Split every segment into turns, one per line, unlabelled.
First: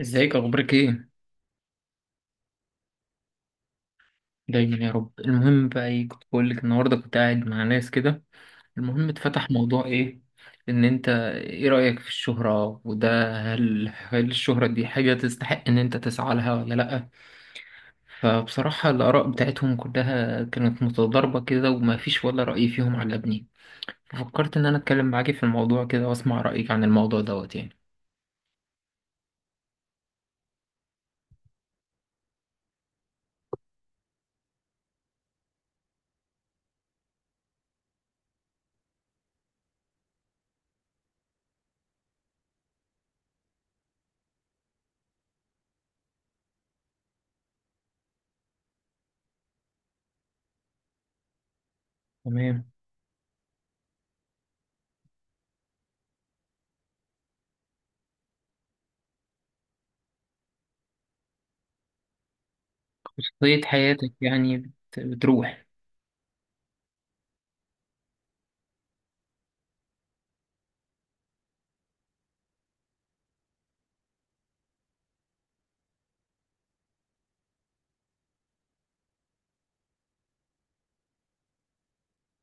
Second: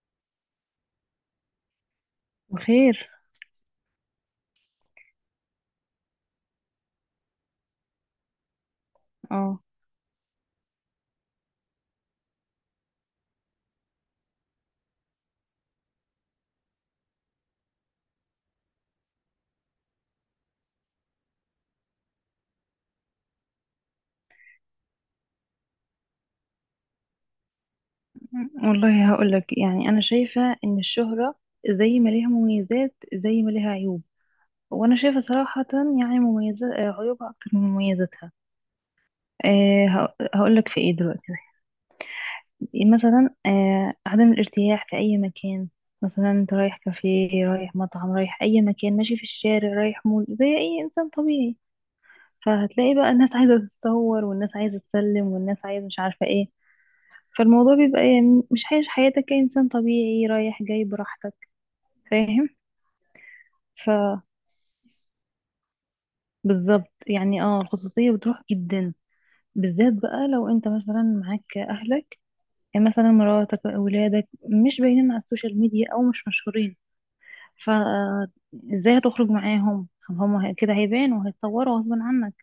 ازيك، اخبارك ايه؟
وخير.
دايما يا رب. المهم بقى، ايه كنت بقول لك، النهارده كنت قاعد مع ناس كده. المهم اتفتح
اه
موضوع، ايه، ان انت، ايه رأيك في الشهرة وده؟ هل الشهرة دي حاجة تستحق ان انت تسعى لها ولا لأ؟ فبصراحة الآراء بتاعتهم كلها كانت متضاربة كده، وما فيش ولا رأي فيهم عجبني. ففكرت ان انا اتكلم معاكي في الموضوع كده واسمع رأيك عن الموضوع دوت يعني.
والله هقولك، انا شايفة ان الشهرة زي ما ليها مميزات زي ما ليها عيوب، وانا شايفة صراحة يعني مميزات عيوبها اكتر من مميزاتها. هقولك في ايه دلوقتي. مثلا عدم الارتياح في اي مكان. مثلا انت رايح كافيه، رايح مطعم، رايح اي مكان، ماشي في الشارع، رايح مول، زي اي انسان طبيعي.
تمام.
فهتلاقي بقى الناس عايزة تتصور، والناس عايزة تسلم، والناس عايزة مش عارفة ايه. فالموضوع بيبقى يعني مش عايش حياتك كإنسان طبيعي رايح جاي براحتك، فاهم؟
خصوصية
ف
حياتك يعني بتروح.
بالظبط، يعني اه الخصوصية بتروح جدا. بالذات بقى لو انت مثلا معاك اهلك، يعني مثلا مراتك، اولادك، مش باينين على السوشيال ميديا او مش مشهورين، فازاي هتخرج معاهم؟ كده هيبانوا وهيتصوروا غصب عنك.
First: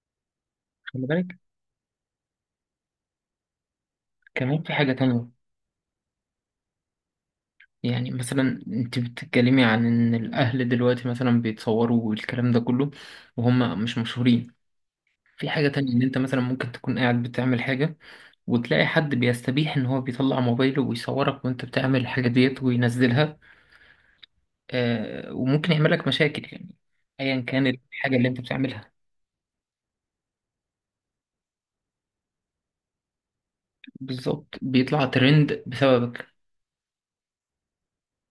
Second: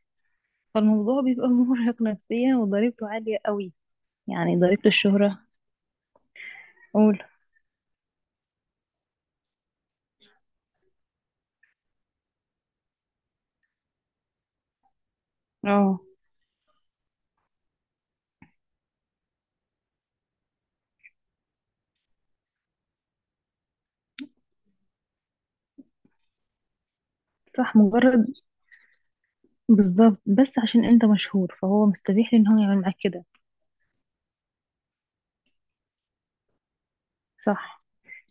خلي
فالموضوع
بالك،
بيبقى مرهق نفسيا وضريبته عالية قوي، يعني
كمان في
ضريبة
حاجة تانية.
الشهرة. قول.
يعني مثلا انت بتتكلمي عن ان الاهل دلوقتي مثلا بيتصوروا والكلام ده كله، وهم مش مشهورين. في حاجة تانية،
اه،
ان انت مثلا ممكن تكون قاعد بتعمل حاجة، وتلاقي حد بيستبيح ان هو بيطلع موبايله ويصورك وانت بتعمل الحاجة ديت وينزلها. آه، وممكن يعمل لك مشاكل يعني، ايا كان
صح.
الحاجة
مجرد،
اللي انت بتعملها.
بالظبط، بس عشان انت مشهور فهو مستبيح ان هو يعمل معاك كده.
بالظبط، بيطلع ترند بسببك.
صح.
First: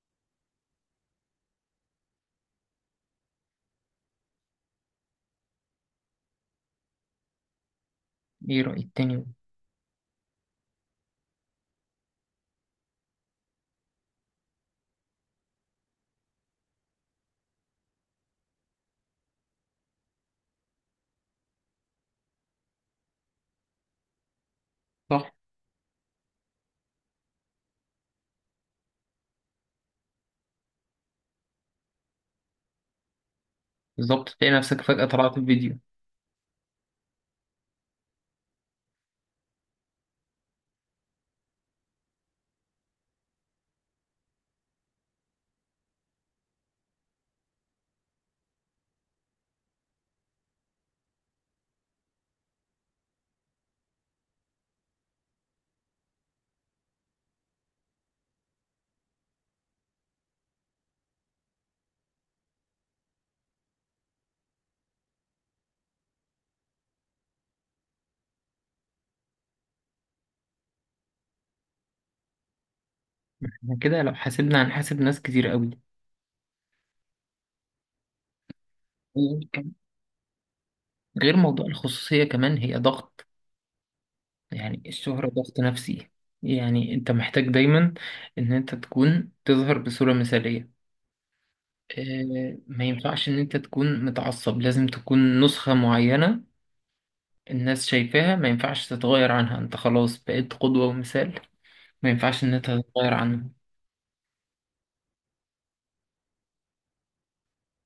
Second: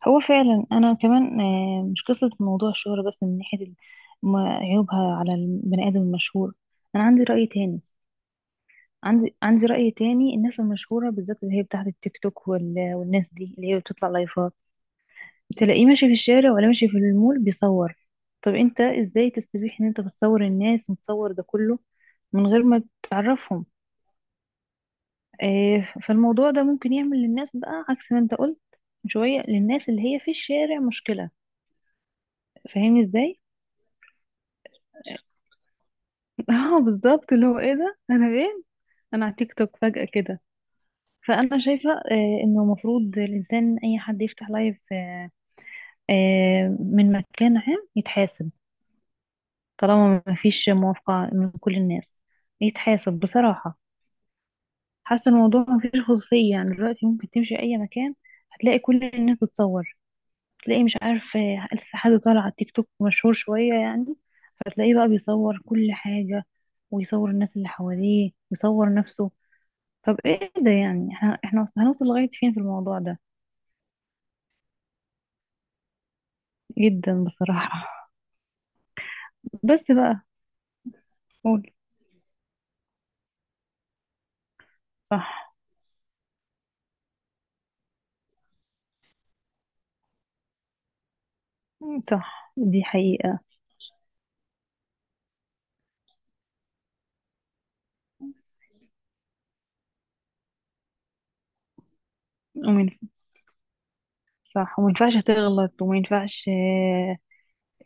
هو فعلا انا كمان آه، مش قصة موضوع الشهرة بس، من ناحية ال- ما- عيوبها على البني ادم المشهور. انا عندي رأي تاني.
ايه رأيك تاني؟
عندي رأي تاني، الناس المشهورة بالذات اللي هي بتاعت التيك توك والناس دي اللي هي بتطلع لايفات، تلاقيه ماشي في الشارع ولا ماشي في المول بيصور. طب انت ازاي تستبيح ان انت بتصور الناس وتصور ده كله من غير ما تعرفهم؟
صح.
آه، فالموضوع ده ممكن يعمل للناس بقى عكس ما انت قلت من شوية، للناس اللي هي في الشارع مشكلة. فاهمني ازاي؟
بالظبط تلاقي نفسك فجأة طلعت في فيديو.
اه بالظبط، اللي هو ايه ده؟ انا فين؟ انا على تيك توك فجأة كده. فانا شايفة آه، انه المفروض الانسان اي حد يفتح لايف آه، آه، من مكان عام يتحاسب. طالما ما فيش موافقة من كل الناس يتحاسب بصراحة. حاسة الموضوع ما فيش خصوصية، يعني دلوقتي ممكن تمشي اي مكان هتلاقي كل الناس بتصور. تلاقي مش عارف آه، لسه حد طالع على التيك توك مشهور شوية يعني، فتلاقيه بقى بيصور كل حاجة، ويصور الناس اللي حواليه ويصور نفسه. طب ايه ده يعني؟ احنا هنوصل لغاية فين في الموضوع ده؟
احنا كده لو حاسبنا هنحاسب ناس كتير
جدا بصراحة.
قوي.
بس بقى.
غير
قول.
موضوع الخصوصية، كمان هي ضغط. يعني الشهرة
صح.
ضغط نفسي. يعني انت محتاج دايما ان انت تكون تظهر بصورة مثالية.
صح
اه،
دي
ما ينفعش ان
حقيقة.
انت تكون متعصب، لازم تكون نسخة معينة. الناس شايفاها ما ينفعش تتغير عنها، انت خلاص بقيت قدوة ومثال، ما ينفعش ان انت
ومن،
تتغير عنها.
صح، وما ينفعش تغلط، وما ينفعش آه،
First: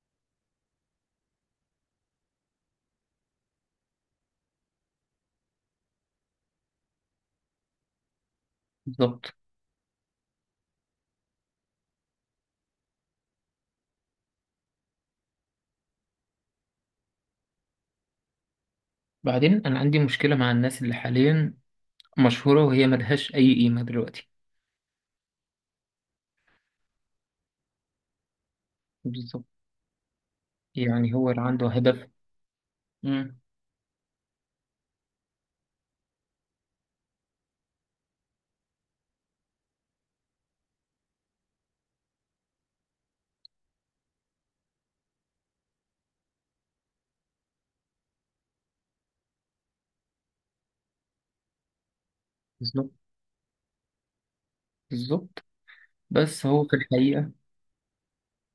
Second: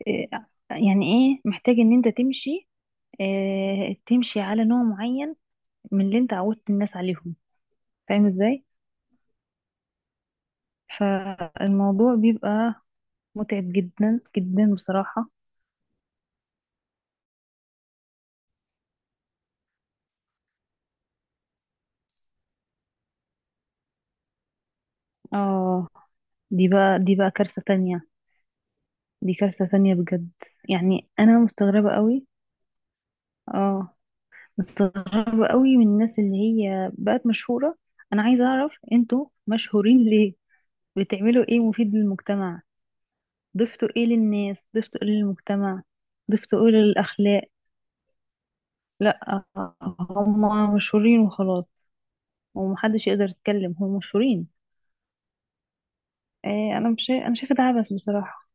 آه، يعني ايه، محتاج ان انت تمشي آه، تمشي على نوع معين من اللي انت عودت الناس عليهم، فاهم ازاي؟
بالظبط.
فالموضوع بيبقى متعب جدا جدا بصراحة.
بعدين انا عندي مشكلة مع الناس اللي حاليا مشهورة، وهي ملهاش اي قيمة دلوقتي.
اه، دي بقى دي بقى كارثة تانية. دي
بالظبط.
كارثة تانية بجد. يعني
يعني هو
أنا
اللي عنده
مستغربة
هدف.
قوي.
مم.
اه. مستغربة قوي من الناس اللي هي بقت مشهورة. أنا عايزة أعرف أنتوا مشهورين ليه؟ بتعملوا إيه مفيد للمجتمع؟ ضفتوا إيه للناس؟ ضفتوا إيه للمجتمع؟ ضفتوا إيه للأخلاق؟ لأ، هما مشهورين وخلاص.
بالظبط.
ومحدش يقدر يتكلم، هما مشهورين.
بالظبط. بس هو في
إيه، انا مش شايف-
الحقيقة
انا شايفه ده عبث بصراحه.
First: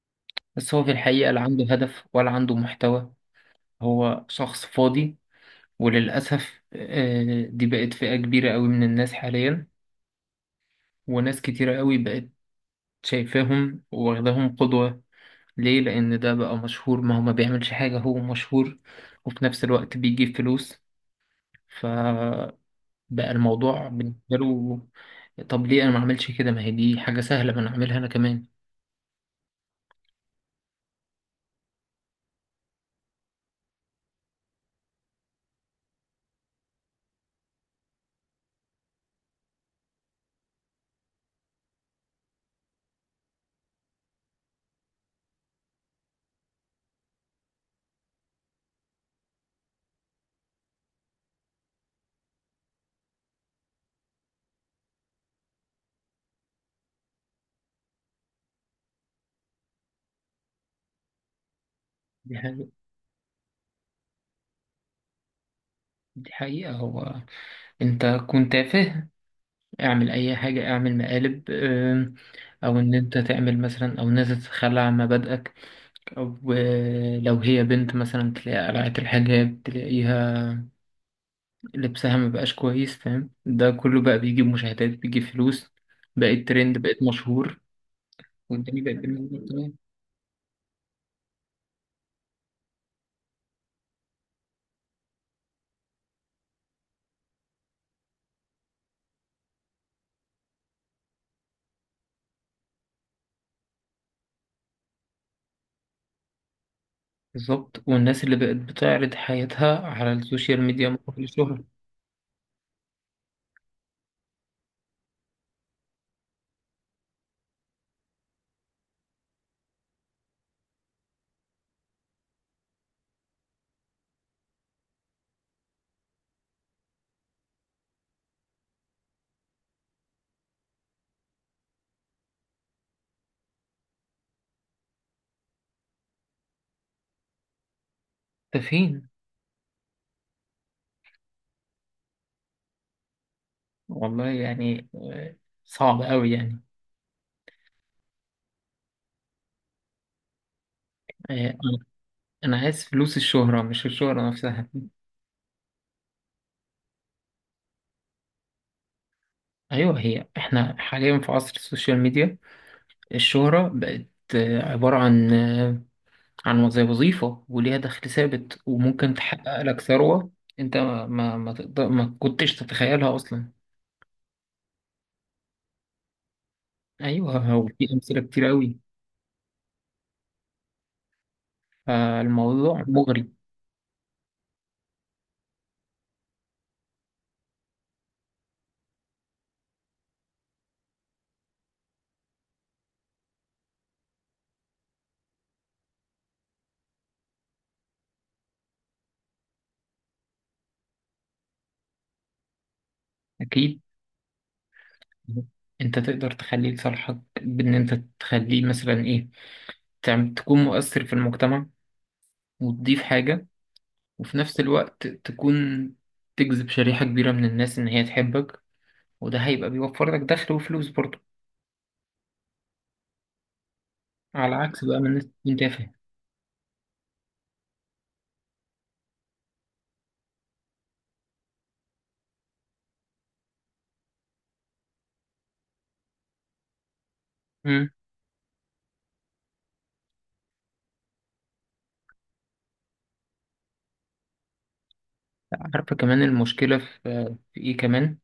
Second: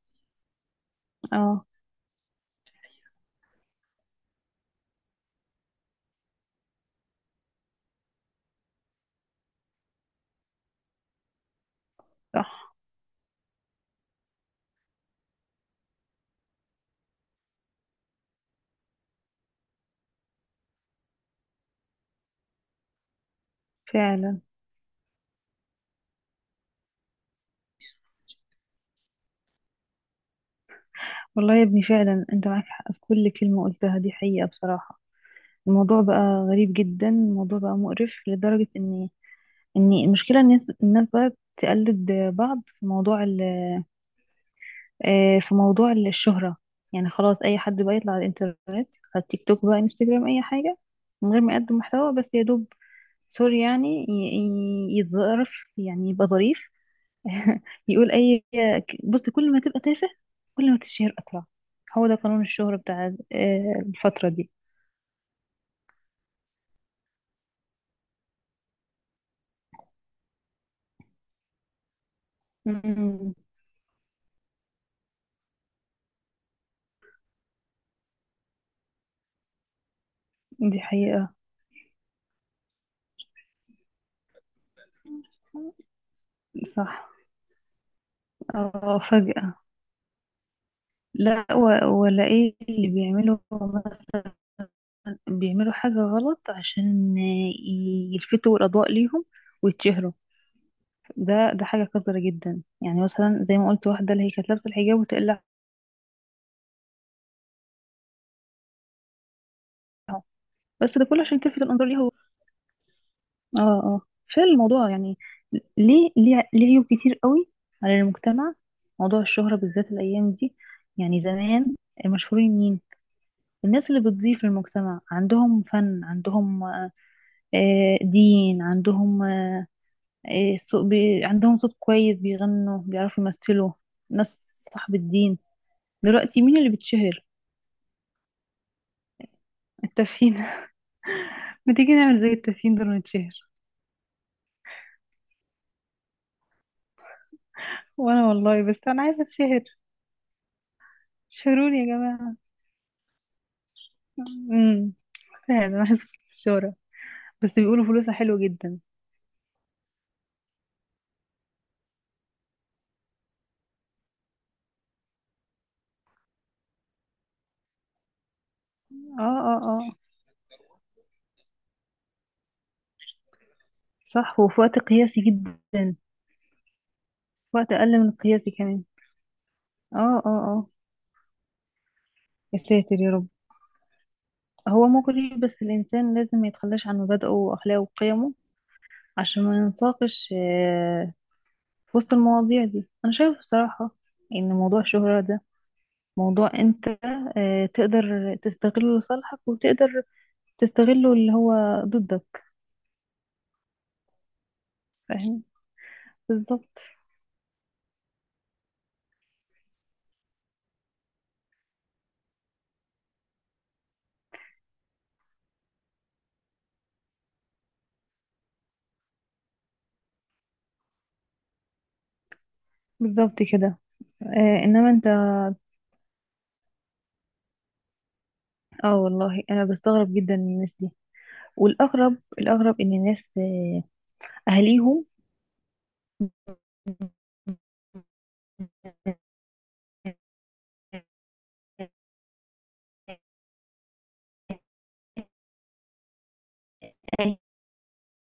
بس هو في الحقيقة لا عنده
اه.
هدف ولا عنده محتوى. هو شخص فاضي. وللأسف دي بقت فئة كبيرة قوي من الناس حاليا، وناس كتيرة قوي بقت
صح.
شايفاهم واخداهم قدوة. ليه؟ لأن ده بقى مشهور، ما هو ما بيعملش حاجة هو مشهور، وفي نفس الوقت بيجيب فلوس. فبقى الموضوع بالنسبة
فعلا.
له، طب ليه أنا ما أعملش كده؟ ما هي دي حاجة سهلة، ما أنا أعملها أنا كمان.
والله يا ابني فعلا انت معاك حق في كل كلمه قلتها، دي حقيقه بصراحه. الموضوع بقى غريب جدا، الموضوع بقى مقرف لدرجه ان المشكله الناس بقى تقلد بعض في موضوع آه، في موضوع الشهره. يعني خلاص اي حد بقى يطلع على الانترنت، على التيك توك بقى، انستجرام، اي حاجه، من غير ما يقدم محتوى، بس يا دوب سوري يعني يتظرف، يعني يبقى ظريف. يقول اي. بص، كل ما تبقى تافه كل ما تشهر اسرع، هو ده
دي
قانون
حقيقة.
الشهرة بتاع آه، الفترة دي.
دي حقيقة، هو أنت كنت تافه، اعمل اي حاجة، اعمل مقالب، او ان انت
مم،
تعمل مثلا، او ان انت تتخلى عن مبادئك، او لو هي بنت مثلا تلاقي قلعت الحجاب، تلاقيها
دي حقيقة.
لبسها مبقاش كويس، فاهم؟ ده كله بقى بيجيب مشاهدات، بيجيب فلوس، بقيت ترند، بقيت
صح.
مشهور، والدنيا بقت
اه
بالنسبة لك
فجأة.
تمام.
لا ولا ايه اللي بيعملوا؟ مثلا بيعملوا حاجة غلط عشان يلفتوا الأضواء ليهم ويتشهروا. ده حاجة قذرة جدا، يعني مثلا زي ما قلت، واحدة اللي هي كانت لابسة الحجاب وتقلعه.
بالظبط. والناس اللي بقت بتعرض حياتها على السوشيال ميديا
بس ده كله
مقابل
عشان تلفت
الشهرة.
الأنظار ليها. اه، اه، فعلا الموضوع يعني ليه عيوب كتير قوي على المجتمع، موضوع الشهرة بالذات الأيام دي. يعني زمان المشهورين مين؟ الناس اللي بتضيف للمجتمع، عندهم فن، عندهم آه، دين، عندهم آه، عندهم صوت كويس بيغنوا، بيعرفوا يمثلوا، ناس صاحب الدين. دلوقتي مين اللي بتشهر؟
ده فين؟
التافهين. ما تيجي نعمل زي التافهين دول ونتشهر.
والله يعني صعب قوي يعني.
وانا والله بس انا عايزه اتشهر،
آه، انا
شهروني يا جماعه.
أنا عايز فلوس الشهرة مش الشهرة نفسها.
امم فعلا انا عايزه فرصة الشهرة، بس بيقولوا فلوسها حلوة جدا.
ايوه، هي احنا حاليا في عصر السوشيال ميديا. الشهرة بقت عبارة عن عن زي وظيفة، وليها دخل ثابت، وممكن
اه، اه،
تحقق
اه.
لك ثروة انت ما تقدر، ما كنتش تتخيلها اصلا.
صح، وفي وقت قياسي جدا.
ايوه،
في
هو
وقت
في
أقل من
امثلة كتير
القياسي
قوي.
كمان. اه. اه، اه. يا
فالموضوع
ساتر يا رب.
مغري.
هو مغري، بس الإنسان لازم ما يتخلاش عن مبادئه وأخلاقه وقيمه عشان ما ينساقش آه، في وسط المواضيع دي. أنا شايفة بصراحة إن موضوع الشهرة ده موضوع أنت آه، تقدر تستغله لصالحك وتقدر تستغله اللي هو ضدك،
اكيد.
فاهم؟
انت تقدر تخلي
بالظبط.
لصالحك بان انت تخليه مثلا ايه، تكون مؤثر في المجتمع، وتضيف حاجة، وفي نفس الوقت تكون تجذب شريحة كبيرة من الناس ان هي تحبك، وده هيبقى بيوفر لك دخل وفلوس برضه.
بالظبط كده.
على
آه،
عكس
إنما
بقى
أنت،
ما الناس تكون تافهة.
اه والله انا بستغرب جدا من الناس دي. الاغرب ان الناس آه، اهاليهم،
امم. عارفة كمان المشكلة في
الناس
في ايه كمان؟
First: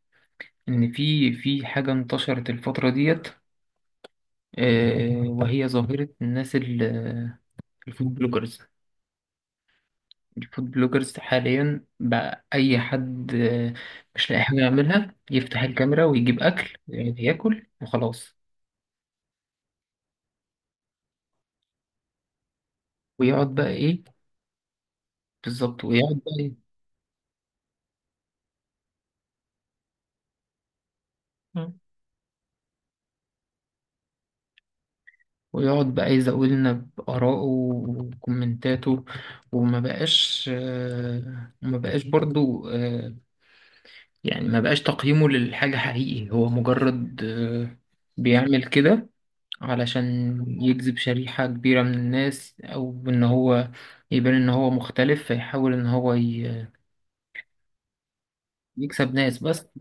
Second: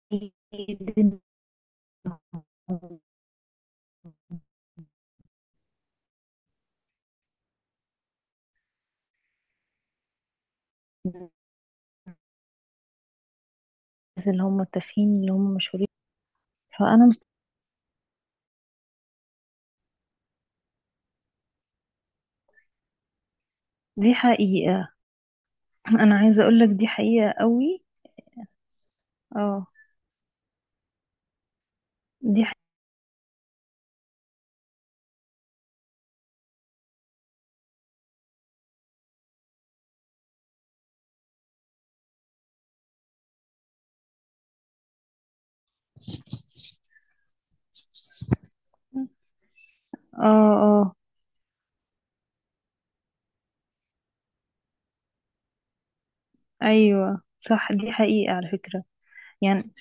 ان في حاجة انتشرت الفترة ديت، وهي ظاهرة الناس الفود بلوجرز. الفود بلوجرز حاليا بقى أي حد مش لاقي
اللي
حاجة
هم التافهين
يعملها،
اللي هم
يفتح
مشهورين.
الكاميرا ويجيب أكل
فانا مست...
يعني، ياكل وخلاص. ويقعد بقى إيه.
دي حقيقة.
بالظبط،
انا
ويقعد
عايزة
بقى
اقول لك دي حقيقة قوي. اه.
إيه،
دي حقيقة.
ويقعد بقى يزود لنا بآرائه وكومنتاته. وما بقاش، وما بقاش برضو، يعني ما بقاش تقييمه للحاجة حقيقي، هو مجرد بيعمل كده علشان
اه. اه.
يجذب شريحة كبيرة من الناس، أو إن هو يبان إن هو مختلف، فيحاول إن هو
ايوه صح، دي حقيقة على فكرة.
يكسب ناس بس.
يعني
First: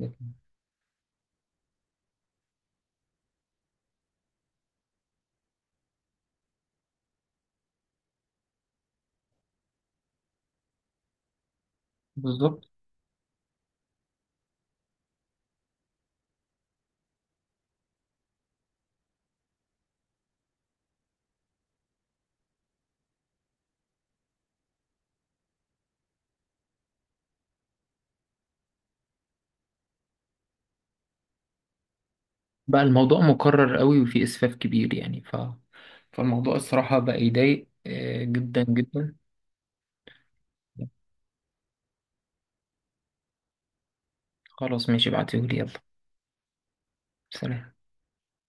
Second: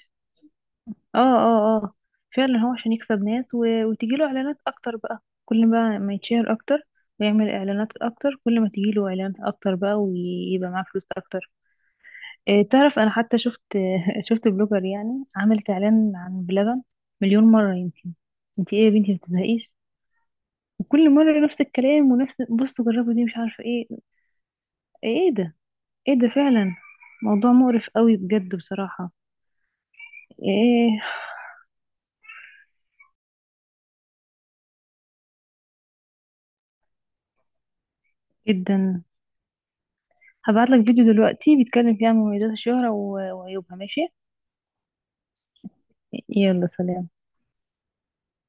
اه، اه، اه، فعلا هو عشان يكسب ناس و... وتجيله اعلانات اكتر بقى، كل ما يتشهر اكتر ويعمل اعلانات اكتر، كل ما تجيله اعلانات اكتر بقى ويبقى معاه فلوس اكتر. إيه
بالظبط.
تعرف انا حتى شفت شفت بلوجر يعني عملت اعلان عن بلبن مليون مرة يمكن. انت ايه يا بنتي ما بتزهقيش؟ وكل مرة نفس الكلام ونفس بصوا جربوا دي مش عارفة ايه آه، ايه ده؟ ايه ده فعلا؟ موضوع مقرف قوي بجد بصراحة. ايه؟
بقى الموضوع مكرر قوي وفي إسفاف كبير يعني فالموضوع الصراحة بقى يضايق جدا
جدا.
جدا.
هبعتلك فيديو دلوقتي بيتكلم فيه عن مميزات الشهرة وعيوبها، ماشي؟
خلاص ماشي، ابعتيهولي يلا.
يلا، سلام.
سلام.